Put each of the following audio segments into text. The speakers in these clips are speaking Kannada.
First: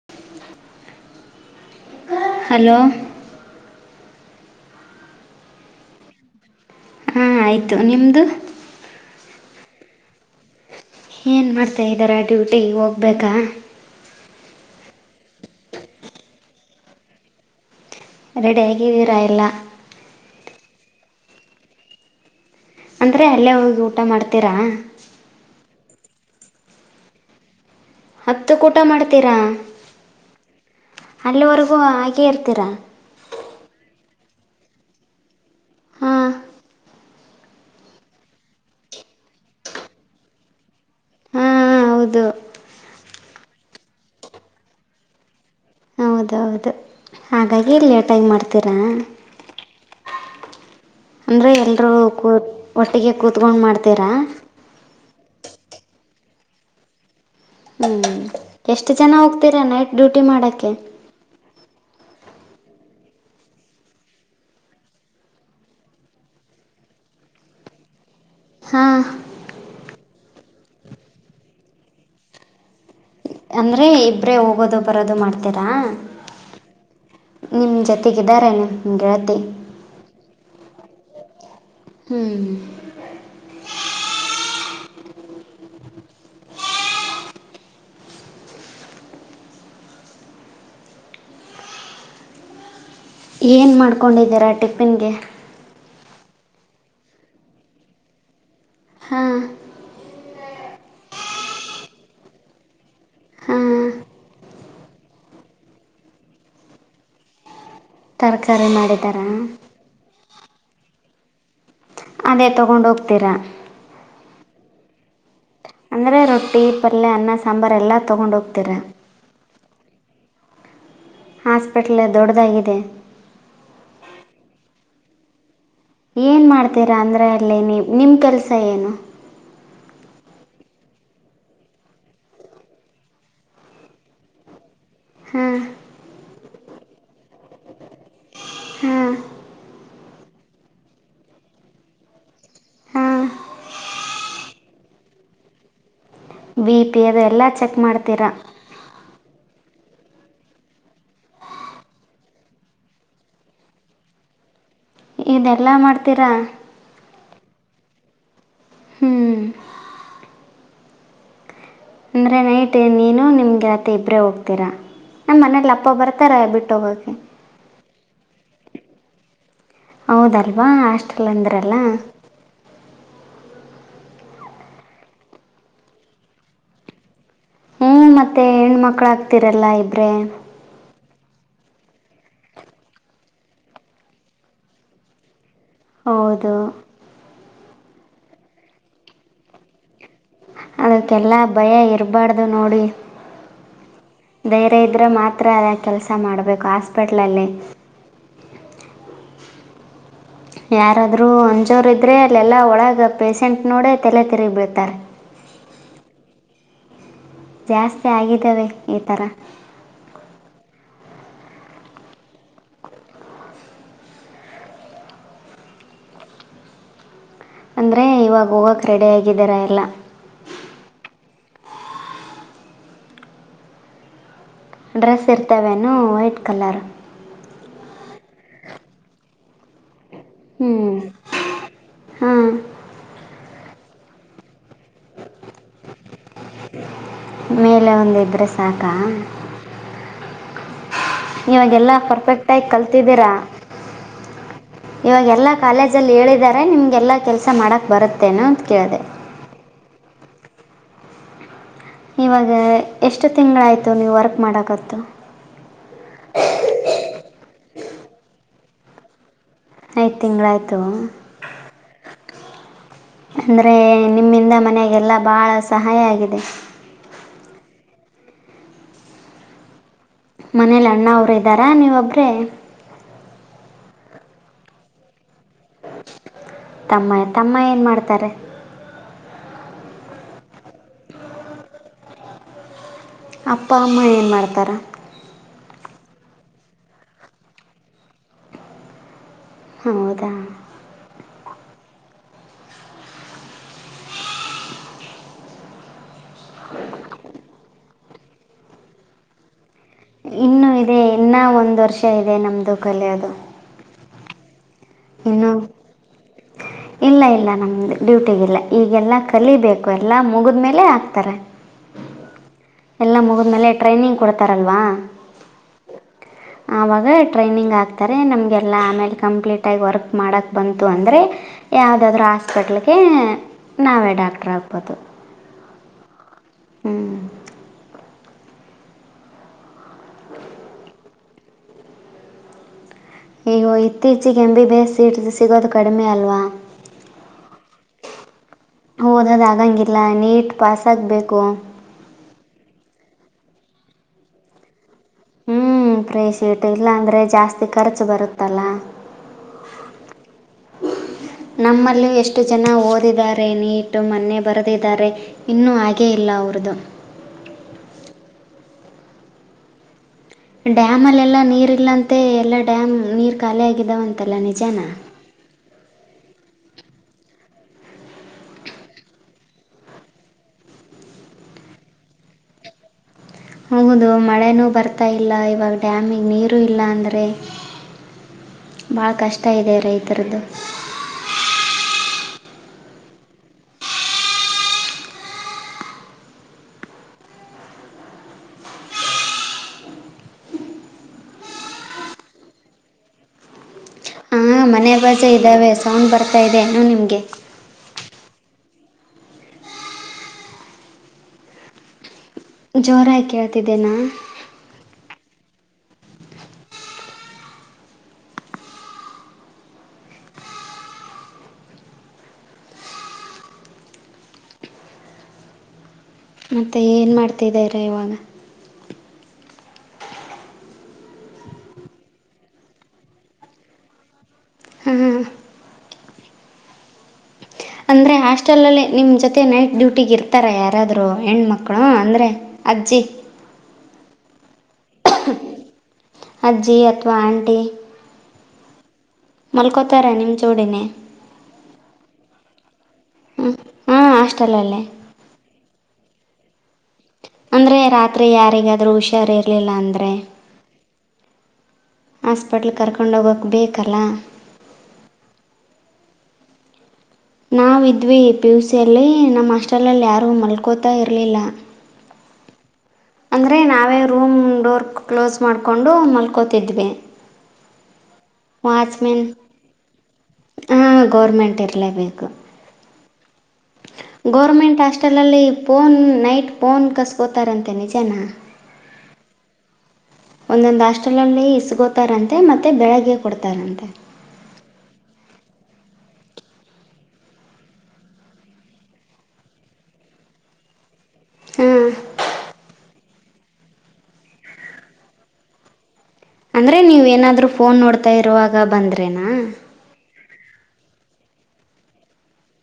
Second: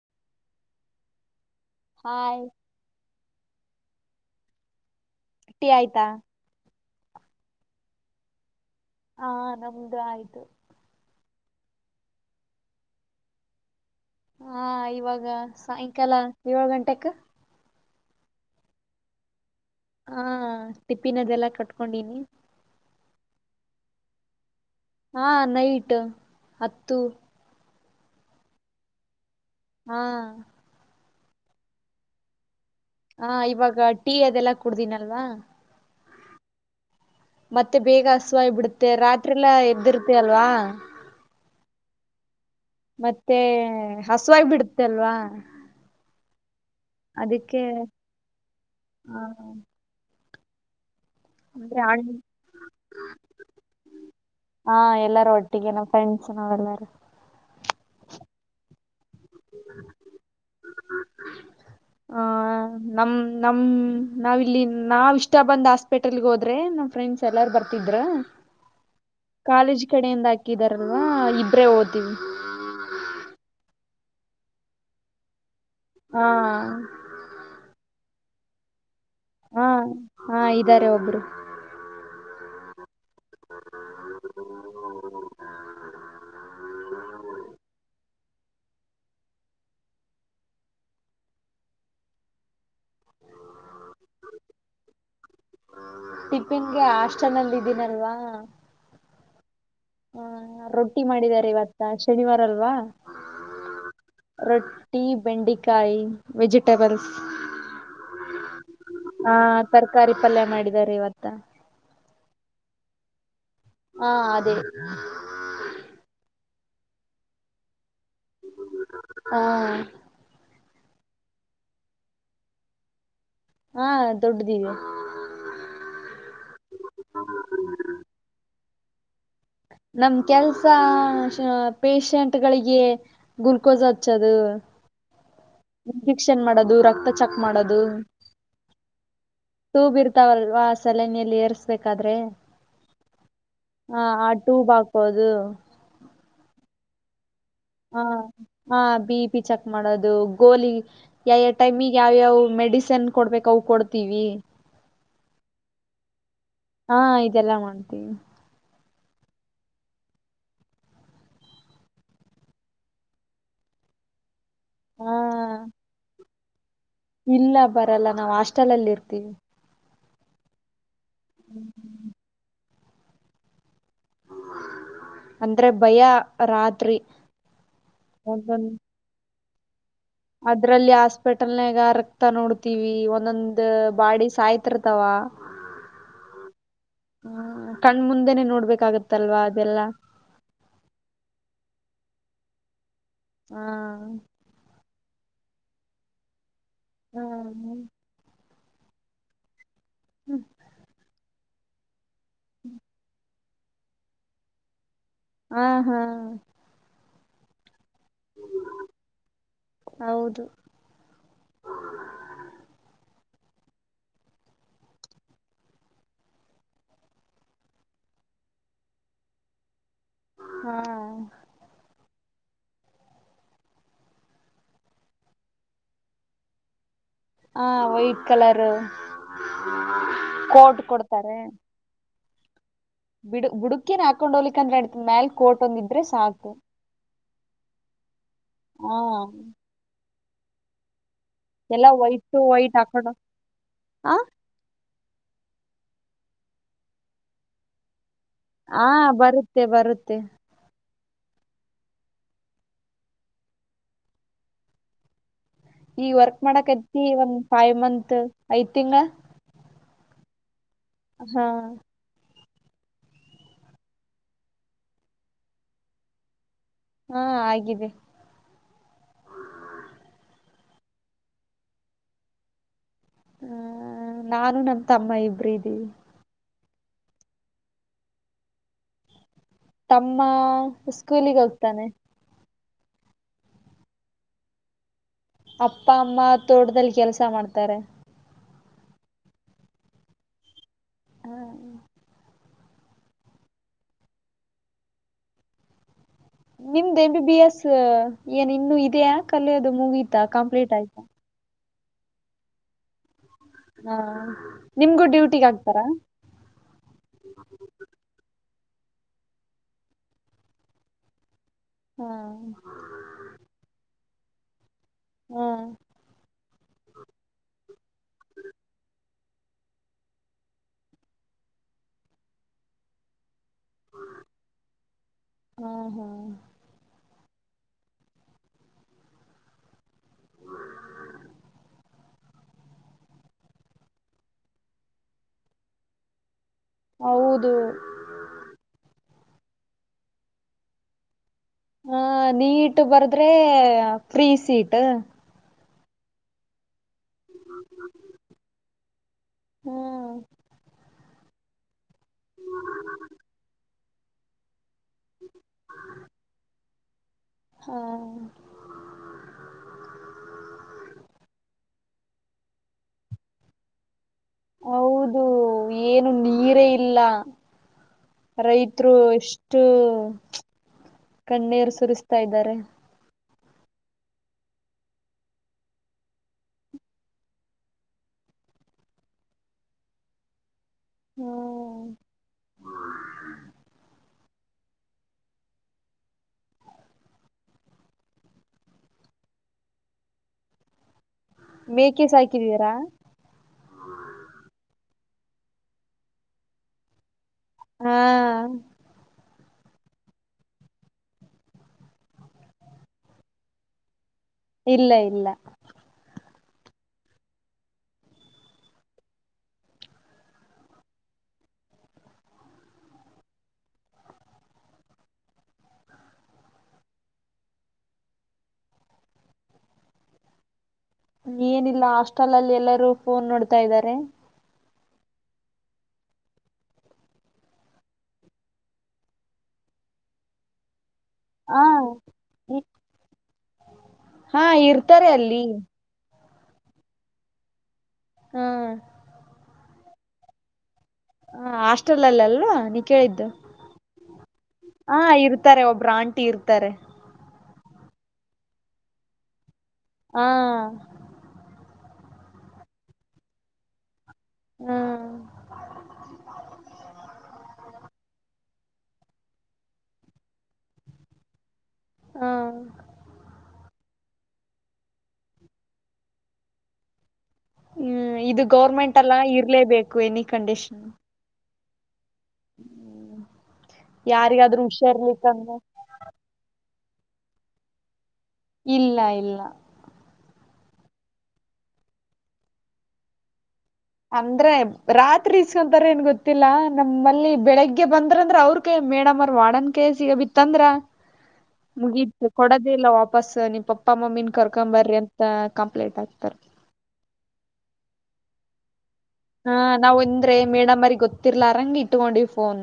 [inaudible] ಹಾ ಹಲೋ ಟೀ ಆಯ್ತಾ ಹಾ ಆಯ್ತು ನಿಮ್ದ ಹಾ ನಮ್ದು ಆಯ್ತು ಏನು ಮಾಡ್ತಾಯ ಇದ್ದಾರೆ ಡ್ಯೂಟಿಗೆ ಹೋಗ್ಬೇಕಾ ಹಾ ಇವಾಗ ಸಾಯಂಕಾಲ ಏಳ್ ಗಂಟೆಕ್ ರೆಡಿಯಾಗಿ ವೀರ ಇಲ್ಲ ಹಾ ಟಿಪ್ಪಿನದೆಲ್ಲಾ ಕಟ್ಕೊಂಡೀನಿ ಅಂದ್ರೆ ಅಲ್ಲೇ ಹೋಗಿ ಊಟ ಮಾಡ್ತೀರಾ ಹಾ ನೈಟ್ ಹತ್ತು ಹತ್ತು ಊಟ ಮಾಡ್ತೀರಾ ಹಾ ಅಲ್ಲಿವರೆಗೂ ಹಾಗೆ ಇರ್ತೀರಾ ಹಾ ಇವಾಗ ಟೀ ಅದೆಲ್ಲ ಕುಡ್ದನಲ್ವಾ ಹಾ ಮತ್ತೆ ಬೇಗ ಹಸಿವಾಗ ಬಿಡುತ್ತೆ ರಾತ್ರಿ ಎಲ್ಲ ಎದ್ದಿರ್ತ ಅಲ್ವಾ ಹಾಂ ಹೌದು ಮತ್ತೆ ಹಸುವಾಗ ಬಿಡುತ್ತಲ್ವಾ ಹೌದೌದು ಹಾಗಾಗಿ ಲೇಟಾಗಿ ಮಾಡ್ತೀರಾ ಹ್ಮ ಅಂದರೆ ಎಲ್ಲರೂ ಹಣ್ಣ್ ಕೂತ್ ಒಟ್ಟಿಗೆ ಕೂತ್ಕೊಂಡು ಮಾಡ್ತೀರಾ ಹಾ ಎಲ್ಲಾರೂ ಒಟ್ಟಿಗೆ ನಮ್ಮ್ ಫ್ರೆಂಡ್ಸ್ ನಾವ್ಲ್ಲಾರೂ ಹ್ಮ್ ಎಷ್ಟು ಜನ ಹೋಗ್ತೀರಾ ನೈಟ್ ಡ್ಯೂಟಿ ಮಾಡಕೇ. ಹಾ. ನಮ ನಮ್ಮ ನಾವಿಲ್ಲಿ ನಾವ ಇಷ್ಟ ಬಂದ ಹಾಸ್ಪೆಟಲ್ಗೆ ಹೋದ್ರೆ ನಮ್ಮ ಫ್ರೆಂಡ್ಸ್. ಎಲ್ಲಾರ್ ಬರ್ತಿದ್ರ. ಹಾ. ಕಾಲೇಜ್ ಕಡೆಯಿಂದ ಹಾಕಿದಾರಲ್ವಾ ಇಬ್ರೇ ಹೊತೀವಿ. ಅಂದರೆ ಇಬ್ಬರೇ ಹೋಗೋದು ಬರೋದು ಮಾಡ್ತೀರಾ. ಹಾ. ನಿಮ್ ಜೊತೆಗಿದ್ದಾರೆೇ ಎನ್ ಗೆಳತಿ. ಹಾ ಹಾ ಇದ್ದಾರೆ ಒಬ್ರು. ಹ್ಮ್್ಮ ಏನು ಮಾಡ್ಕೊಂಡಿದ್ದೀರಾ ಟಿಫಿನ್ಗೆ ಟಿಫಿನ್ಗೆ ಆಸ್ಟನಲ್ಲ ಇದಿದ್ದೀನಲ್ವಾ ಹಾಂ ಹಾ ರೊಟ್ಟಿ ಮಾಡಿದಿದ್ದಾರೆ ಇವತ್ತ ಶನಿವಾರ ಅಲ್ವಾ ಹಾಂ ರೊಟ್ಟಿ ಬೆಂಡಿಕಾಯಿ ವೆಜಿಟಬಲ್ಸ್ ತರಕಾರಿ ಮಾಡಿದಾರಾ ತರ್ಕಾರಿ ಪಲ್ಯ ಮಾಡಿದಿದ್ದಾರೆ ಇವತ್ತ ಅದೇ ತೊಗೊಂಡು ಹೋಗ್ತೀರಾ ಹಾ ಅದೇ. ಅಂದ್ರೆ ರೊಟ್ಟಿ ಪಲ್ಯ ಅನ್ನ ಸಾಂಬಾರ ಎಲ್ಲ ತೊಗೊಂಡ ಹೋಗ್ತಿರ. ಹಾ. ಹಾಸ್ಪಿಟ್ಲ್ ದೊಡ್ಡದಾಗಿದೆ. ಹಾ ದೊಡ್ಡದ ಇದೆ. ಏನ ಮಾಡ್ತೀರಾ ಅಂದರೆ ಅಲ್ಲಿ ನಿಮ್ ನಿಮ್ಮ ಕೆಲಸ ಏನು. ನಮ್ಮ ಕೆಲ್ಸ ಷ-ಪೆಷಂಟ್ ಗಳಿಗೆ. ಗುಲ್ಕೋಸ್ ಹಚ್ಚದು. ಹಾ. ಇಂಫೆಕ್ಷನ್ ಮಾಡೋದು ರಕ್ತ ಚೆಕ್ ಮಾಡೋದು ಹಾಂ ತೂ ಬಿ ಇರ್ತಾವಲ್ವಾ ಸಲನಿಯಲ್ಲಿ ಏರ್ಸ್ಬೇಕಾದ್ರೆ ಹಾಂ ಹ ಆ ಟೂ ಹಾಕೋದ ಬಿ ಪಿ ಅದೆ ಎಲ್ಲ ಚೆಕ್ ಮಾಡ್ತೀರಾ ಹಾ ಬಿ ಪಿ ಚೆಕ್ ಮಾಡೋದು ಗೋಲಿ ಯಾವ ಯಾವ ಟೈಮಿಗೆ ಯಾವ್ಯಾವ್ ಮೆಡಿಸನ್ ಕೊಡ್ಬೇಕ ಅವು ಕೊಡ್ತೀವಿ ಇದೆಲ್ಲ ಮಾಡ್ತೀರಾ? ಹಾ ಇದೆಲ್ಲಾ ಮಾಡ್ತೀವಿ ಹ್ಮ್ ಅಂದರೆ ನೈಟ್ ನೀನು ನಿಮಗೆತ್ತೆ ಇಬ್ಬರೇ ಹೋಗ್ತೀರಾ ಹಾ ನಮ್ಮ ಮನೇಲಿ ಅಪ್ಪ ಬರತ್ತ ತರ ಬಿಟ್ಟು ಹೋಗಕೆ ಇಲ್ಲ ಬರಲ್ಲ ನಾವು ಹಾಸ್ಟೆಲ್ ಅಲ್ಲಿ ಇರ್ತೀವಿ. ಹೌದಲ್ವಾ ಹಾಸ್ಟೆಲ್ ಅಂದ್ರಲ್ಲ ಅಂದ್ರೆ ಭಯ ರಾತ್ರಿ ಹೂ ಮತ್ತೆ ಒಂದೊಂದ್ ಹೆಣು್ಮಕ್ಳುಾಗ್ತಿರಲ್ಲ ಇಬ್ರೇ ಅದ್ರಲ್ಲಿ ಹಾಸ್ಪಿಟಲ್ನಾಗ ರಕ್ತ ನೋಡ್ತಿವಿ ಒಂದೊಂದ್ ಬಾಡಿ ಸಾಯ್ತಿರ್ತಾವ ಹೌದು ಹೂ ಕಣ್ಮಂದೆನೆೇ ನೋಡ್ಬೇಕಾಗತ್ತಲ್ವಾ ಅದೆಲ್ಲಾ ಅದಕ್ಕೆಲ್ಲಾ ಭಯ ಇರಬಾರ್ದು ನೋಡಿ ಹಾ ಧೈರ್ಯ ಇದ್ರೆ ಮಾತ್ರದ ಕೆಲಸ ಮಾಡ್ಬೇಕು, ಹಾಸ್ಪಿಟ್ಲಲ್ಲಿ ಯಾರಾದರೂ ಅಂಜೋರು ಇದ್ರರೆ ಅಲ್ಲೆಲ್ಲ ಒಳಗೆ ಪೇಶಷೆಂಟ್ ನೋಡ ತಲೆ ತಿರುಗಿಬೀಡ್ತಾರೆ. ಹಾ ಹಾ ಜಾಸ್ತಿ ಆಗಿದ್ದಾವೆ ಈ ಥರ ಹೌದು ಅಂದರೆ ಇವಾಗ ಹೋಗೋಕ್ಕೆ ರೆಡಿ ಆಗಿದ್ದೀಾರ ಎಲ್ಲ ಹಾ ಡ್ರೆಸ್ ಇರ್ತವೇ ವೈಟ್ ಕಲರ್ ಹಾ ವೈಟ್ ಕಲರ್ ಇರ್ತವೆ ಕೋರ್ಟ್ ಕೊಡ್ತಾರೆ ಹಾ ಬುಡ್ ಬುಡಿಕೇನು ಅಕೊಂಡು ಹೋಗಲಿಲ ಅಂದ್ರು ನಡೀತದ ಮ್ಯಾಲ ಕೋರ್ಟ್ ಒಂದು ಇದ್ರೆ ಸಾಕು ಮೇಲೆ ಒಂದ ಇದ್ರೆ ಸಾಕ ಹಾ ಎಲ್ಲಾ ಇವಾಗೆಲ್ಲ ವೈಟ್ ಪರ್ಫೆಕ್ಟ್ ಆಗಿ ವೈಟ್ ಹಾಕೊಂಡ್ ಕಲ್ತಿದ್ದೀರಾ? ಆ ಇವಾಗ ಎಲ್ಲ ಕಾಲೇಜಲ್ಲಿ ಹೇಳಿದ್ದಾರೆ ನಿಮ್ಗೆಲ್ಲ ಕೆಲಸ ಮಾಡಕ್ಕೆ ಬರುತ್ತೆ ಹಾ ಬರುತ್ತೆ ಬರುತ್ತೆ ಇವಾಗ ಎಷ್ಟು ತಿಂಗಳಾಯಿತು ನೀವು ವರ್ಕ್ ಮಾಡೋಕತ್ತು ಈ ವರ್ಕ್ ಮಾಡಕ್ತಿತಿ ಒಂದ್ ಫೈವ್ ಮಂತ್ ಐದ್ ತಿಂಗಳ ಐದು ತಿಂಗಳಾಯ್ತು ಹಾ ಅಂದ್ರೆ ನಿಮ್ಮಿಂದ ಮನೆಗೆಲ್ಲಾ ಬಾಳ ಸಹಾಯ ಆಗಿದೆ ಹಾ ಆಗಿದೆ ಮನೇಲಿ ಅಣ್ಣ ಅವರು ಇದ್ದಾರ ನೀವೊಬರೇ ಹ ನಾನು ನನ್ ತಮ್ಮ ಇಬರು ಇದೀವಿ ತಮ್ಮ ತಮ್ಮ ಏನ್ ಮಾಡ್ತಾರೆ ತಮ್ಮ ಸ್ಕೂಲಿಗೆ ಹೋಗ್ತಾನೆ ಅಪ್ಪ ಅಮ್ಮ ಏನು ಮಾಡತಾರ ಅಪ್ಪ ಅಮ್ಮ ತೋಟದಲ್ಲಿ ಕೆಲ್ಸ ಮಾಡ್ತಾರೆ ಹೌದಾ ಹ್ಮ್ ನಿಮ್ದ ಎಂ ಬಿ ಬಿ ಎಸ್ ಏನ್ ಇನ್ನು ಇದೆಯಾ ಕಲಿಯೋದು ಇನ್ನೂ ಕಂಪ್ಲೀಟ್ ಇದೆ ಆಯ್ತಾ ಇನ್ನ ಒಂದು ವರ್ಷ ಇದೆ ನಮ್ದು ಕಲಿಯೋದು ಹಾ ನಿಮಗೂ ಡ್ಯೂಟಿಗ ಇನ್ನೂ ಆಗ್ತಾರಾ [inaudible] ಇಲ್ಲ ಇಲ್ಲ ನಮ್ದು ಡ್ಯೂಟಿಗ ಇಲ್ಲ ಈಗೆಲ್ಲಾ ಕಲಿಬೇಕು ಎಲ್ಲಾ ಮುಗಿದ್ಮೇಲೆ ಹಾಕ್ತಾರೆ ಹ ಹಾ ಎಲ್ಲ ಮುಗದ್ಮೇಲೆ ಟ್ರೈನಿಂಗ್ ಕೊಡ್ತಾರಲ್ವಾ ಹಾ ಆವಾಗ ಟ್ರೈನಿಂಗ್ ಆಕ್ತಾರೆ ನಮ್ಗೆಲ್ಲ ಆಮೇಲ ಕಂಪ್ಲೀಟ್ ಟಾಗಿ ವರ್ಕ್ ಮಾಡೋಕ್ಕ ಬಂತು ಅಂದರೆ ಯಾವದಾದ್ರೂ ಹಾಸ್ಪೆಟ್ಲ್ಗೆ ನಾವೇ ಡಾಕ್ಟ್ರ್ ಆಗಬೋದು ಹ್ಮ್ ಹ್ಮ್ ಹ್ಮ್ ಈಗೋ ಇತ್ತೀಚಿಗೆ M B B S seat ಸಿಗೋದ ಕಡಿಮೆ ಅಲ್ವಾ ಹೌದು ಓದದ ಆಗಂಗಿಲ್ಲ ನೀಟ್ ಪಾಸ್ ಆಗ್ಬೇಕು ಹ ನೀಟ್ ಬರ್ದ್ರೆ ಫ್ರೀ ಸೀಟ್ ಹ್ಮ್ ಪ್ರಿ ಸೀಟ್ ಇಲ್ಲಾಂದ್ರೆ ಜಾಸ್ತಿ ಖರ್ಚು ಬರುತ್ತಲ್ಲ ಹ್ಮ್ ನಮ್ಮಲ್ಲೂ ಎಷ್ಟು ಜನ ಓದಿದ್ದಾರೆ ನೀಟ್ ಮೊನ್ನೆ ಬರದಿದ್ದಾರೆ ಇನ್ನೂ ಹಾಗೇ ಇಲ್ಲ ಅವ್ರದು ಹ್ಮ ಡ್ಯಾಮಲ್ಲ ಎಲ್ಲ ನೀರ್ ಇಲ್ಲಂತೆ ಎಲ್ಲ ಡ್ಯಾಮ್ ನೀರ್ ಖಾಲಿ ಆಗಿದ್ದಾವಂತಲ್ಲ ನಿಜಾನ ಅದು ಏನು ನೀರೇ ಇಲ್ಲ ರೈತರು ಎಷ್ಟು ಕಣ್ಣೀರು ಸುರಿಸ್ತಾ ಇದ್ದಾರೆ ಹೌದು ಮಳೆನೂ ಬರ್ತಾ ಇಲ್ಲ ಇವಾಗ ಡ್ಯಾಮಿಗ ನೀರು ಇಲ್ಲ ಅಂದರೆ ಬಾಳ ಕಷ್ಟ ಇದೆ ರೈತರದ್ದು ಹ್ಮ ಮೇಕೆ ಸಾಕಿದೀರಾ ಹಾ ಮನೆ ಬಾಜು ಇದ್ದಾವೆ ಸೌಂಡ್ ಬರ್ತಾ ಇದೆ ಏನೋ ನಿಮಗೆ ಹಾ ಜೋರಾಗ ಕೇಳ್ತಿದ್ದೇನಾ ಇಲ್ಲ ಇಲ್ಲ ಮತ್ತೆ ಏನ ಮಾಡ್ತಿದ್ದೀರ ಇವಾಗ ಏನಿಲ್ಲ ಹಾಸ್ಟೆಲ್ ಅಲ್ಲಿ ಎಲ್ಲರೂ ಫೋನ್ ನೋಡ್ತಾ ಇದ್ದಾರೆ ಹಾ ಹ ಅಂದರೆ ಹಾಸ್ಟೆಲಲ್ಲಿ ನಿಮ್ಮ ಜೊತೆ ನೈಟ್ ಡ್ಯೂಟಿಗಿರ ಇರತ್ತಾರ ಯಾರಾದ್ರು ಹ ಹೆಣ್ಮಕ್ಳು ಅಂದ್ರೆ ಅಜ್ಜಿ ಹಾ ಇರ್ತಾರೆ ಅಲ್ಲಿ ಅಜ್ಜಿ ಅಥವಾ ಆಂಟಿ ಹ್ಮ್ ಮಲ್ಕೋತಾರಾ ನಿಮ್ಮ ಜೋಡಿನೇ ಹ ಹಾಸ್ಟೆಲ್ಲ ಅಲ್ಲಾ ನೀ ಕೇಳಿದ್ದು ಹಾಂ ಹಾಂ ಹಾಸ್ಟೆಲಲ್ಲೇ ಹ ಇರತ್ತ ಇರ್ತಾರೆ ಒಬ್ಬ್ರ ಆಂಟಿ ಇರ್ತಾರೆ ಅಂದ್ರೆ ರಾತ್ರಿ ಯಾರಿಗಾದ್ರೂ ಹುಷಾರ ಇರ್ಲಿಲ್ಲ ಅಂದ್ರೆ ಹಾ ಹಾಸ್ಪಿಟಲ್ಗೆ ಕರ್ಕೊಂಡು ಹೋಗೋಕೆ ಬೇಕಲ್ಲ ಹ್ಮ್ ನಾವಿದ್ದೀವಿ ಪಿ ಯು ಸಿಯಲ್ಲಿ ನಮ್ಮ ಹಾಸ್ಟೆಲ್ ಅಲ್ಲಿ ಯಾರೂ ಮಲ್ಕೋತಾ ಇರಲಿಲ್ಲ ಹ್ಮ್ ಅಂದರೆ ನಾವೇ ರೂಮ್ ಡೋರ್ ಕ್ಲೋಸ್ ಮಾಡಿಕೊಂಡು ಮಲ್ಕೋತಿದ್ವಿ ಹ್ಮ್ ಇದು ಗೌರ್ಮೆಂಟ್ ಅಲ್ಲ ವಾಚ್ಮೆನ್ ಇರ್ಲೇಬೇಕು ಎನಿ ಕಂಡೀಷನ್ ಹಾಂ ಗೌರ್ಮೆಂಟ್ ಇರಲೇಬೇಕು [inaudible] ಗೋರ್ಮೆಂಟ್ ಹಾಸ್ಟೆಲಲ್ಲಿ ಹುಷಾರ್ಲಿಕ್ಕಂದ್ರೆ ಫೋನ್ ನೈಟ್ ಫೋನ್ ಕಸ್ಕೋತಾರಂತೆ ನಿಜಾನಾ ಇಲ್ಲ ಇಲ್ಲ ಒಂದೊಂದು ಹಾಸ್ಟೆಲಲ್ಲಿ ಈಸ್ಕೊತಾರಂತೆ ಮತ್ತೆ ಬೆಳಗ್ಗೆ ಕೊಡ್ತಾರಂತೆ ಅಂದ್ರೆ ರಾತ್ರಿ ಇಸ್ಕೊಂತಾರ ಏನ್ ಗೊತ್ತಿಲ್ಲ ನಮ್ಮಲ್ಲಿ ಬೆಳಿಗ್ಗೆ ಬಂದ್ರಂದ್ರೆ ಅವ್ರು ಮೇಡಮ್ರ್ ವಾಡನ್ ಕೈಗೆಸಿಗ ಬಿತ್ತಂದ್ರ ಹಾಂ ಮುಗೀತು ಕೊಡೋದೇ ಇಲ್ಲಾ ವಾಪಾಸ್ ವಪುಸ್ ನಿಮ್ಮ ಪಪ್ಪಾ ಮಮ್ಮಿನ್ ಕರ್ಕೊಂಬರ್ರಿ ಅಂತ ಕಂಪ್ಲೇಂಟ್ ಆಗ್ತಾರ ಅಂದ್ರರೆ ನೀವ ಏನಾದರೂ ಫೋನ್ ನೋಡ್ತಾ ಇರುವಾಗ ಬಂದ್ರೇನಾ ನಾವು ಇಂದ್ರೆ ಮೇಡಮರಿ ಗೊತ್ತಿರ್ಲರಂಗಗೆ ಇಟ್ಕೊಂಡಿದೀವಿ ಫೋನ್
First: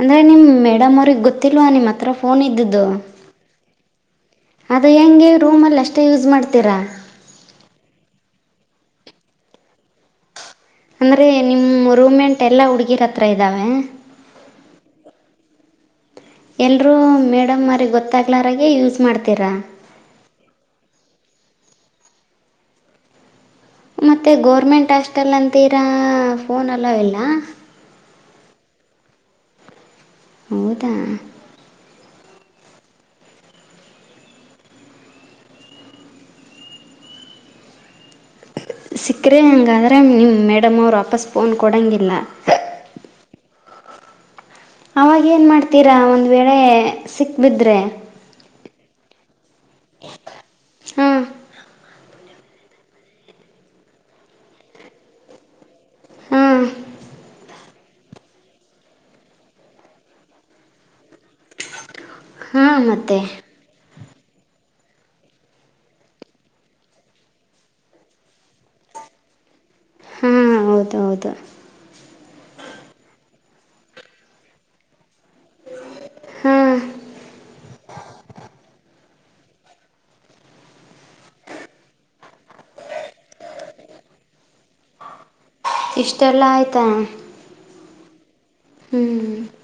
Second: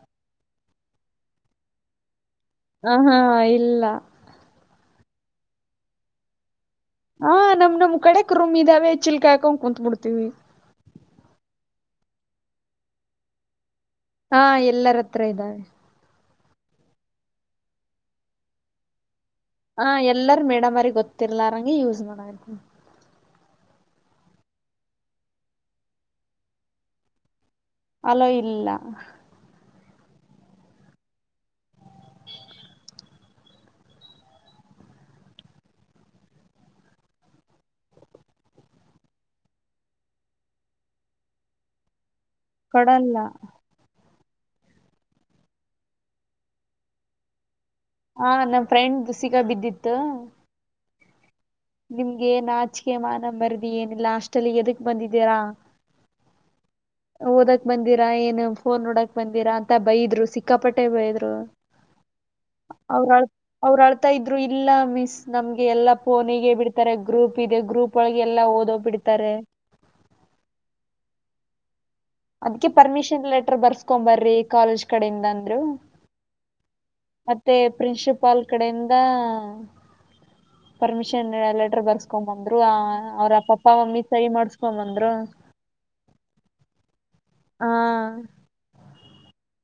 ಅಂದ್ರೆ ನಿಮ್ಮ ಮೇಡ್ ಅವ್ರಿಗೆ ಗೊತ್ತಿಲ್ ನಿಮ್ಮ ಹತ್ರ ಫೋನ್ ಇದ್ದು ಹ ಹಾ ಇಲ್ಲ ಅದು ಹೆಂಗೆ ರೂಮಲ್ಲಿ ಅಷ್ಟೇ ಯೂಸ್ ಮಾಡ್ತೀರಾ ಹಾ ನಮ್ ನಮ್ ಕಡೆಕ್ ರೂಮ್ ಇದಾವೆ ಚಿಲ್ಕಾಯ ಹಾಕೊಂಡ್ ಕುತ್ ಬಿಡ್ತಿವಿ ಅಂದ್ರೆ ನಿಮ್ಮ್ ರೂಮೆಂಟ್ ಎಲ್ಲಾ ಹುಡ್ಗಿರ ಹತ್ರ ಇದ್ದಾವೆ ಹಾ ಎಲ್ಲರ ಹತ್ರ ಇದ್ದಾವೆ ಎಲ್ಲರೂ ಮೇಡಮ್ ಅವ್ರಿಗೆ ಗೊತ್ತಾಗಲಾರದೆ ಯೂಸ್ ಮಾಡ್ತೀರಾ ಹ ಎಲ್ಲಾರ ಮೇಡಮ್ರಿ ಗೊತ್ತಿಲಾರಂಗೆ ಯೂಸ್ ಮಾಡ ಮತ್ತೆ ಗೌರ್ಮೆಂಟ್ ಹಾಸ್ಟೆಲ್ ಅಂತಿರೋ ಫೋನ್ ಆಲೋ ಇಲ್ಲ ಅಲೋ ಇಲ್ಲ ಹೌದಾ ಸಿಕ್ಕರೆೆ ಹಂಗಾದ್ರೆ ನಿಮ್ಮ ಮೇಡಮ್ ಅವ್ರು ವಾಪಸ್ ಫೋನ್ ಕೊಡೋಂಗಿಲ್ಲ ಕೊಡಲ್ಲ ಆವಾಗೇಏನು ಮಾಡ್ತೀರಾ ಒಂದು ವೇಳೆ ಸಿಕ್ಕಿಬಿದ್ದರೆ ಹಾ ನಮ್ ಫ್ರೆಂಡ್ ಸಿಗಬಿದ್ದಿತ್ತು ಹಾಂ ನಿಮ್ಗೆ ಏನ್ ನಾಚಿಕೆ ಮಾನ ಮರಿಯಾದಿಏನಿಲ್ಲ ಹಾಸ್ಟೆಲ್ಗೆ ಎದಕ್ ಬಂದಿದ್ದೀರಾ ಹಾಂ ಓದಕ್ ಬಂದಿರಾ ಏನ್ ಫೋನ್ ನೋಡಕ್ ಬಂದಿರಾ ಅಂತ ಬೈದ್ರು ಸಿಕ್ಕಾಪಟ್ಟೆ ಬೈದ್ರು [inaudible] ಅವ್ರ ಮತ್ತೆ ಅವ್ ಅಳ್ತಾ ಇದ್ರು ಇಲ್ಲ ಮಿಸ್ ನಮ್ಗೆ ಎಲ್ಲಾ ಫೋನಿಗೆ ಬಿಡ್ತಾರೆ ಗ್ರೂಪ್ ಇದೆ ಗ್ರೂಪ್ ಒಳಗೆ ಎಲ್ಲಾ ಓದೋಕೆ ಬಿಡ್ತಾರೆ ಹಾ ಹೌದು ಹೌದು ಅದ್ಕ ಪರ್ಮಿಷನ್ ಲೆಟರ್ ಬರ್ಸ್ಕೊ ಬರ್ರಿ ಕಾಲೇಜ್ ಕಡೆಯಿಂದ ಅಂದ್ರು ಹ್ಮ್ ಮತ್ತೆ ಪ್ರಿನ್ಸಿಪಾಲ್ ಕಡೆಯಿಂದ [inaudible] ಪರ್ಮಿಷನ್ ಲೆಟರ್ ಬರ್ಸ್ಕೊಂಡ್ ಬಂದ್ರು ಅವ್ರ ಪಪ್ಪ ಮಮ್ಮಿ ಸರಿ ಮಾಡ್ಸ್ಕೊ್ ಬಂದ್ರು ಇಷ್ಟೆಲ್ಲ ಆಯ್ತ.... ಹಾ..... ಹ್ಮ್....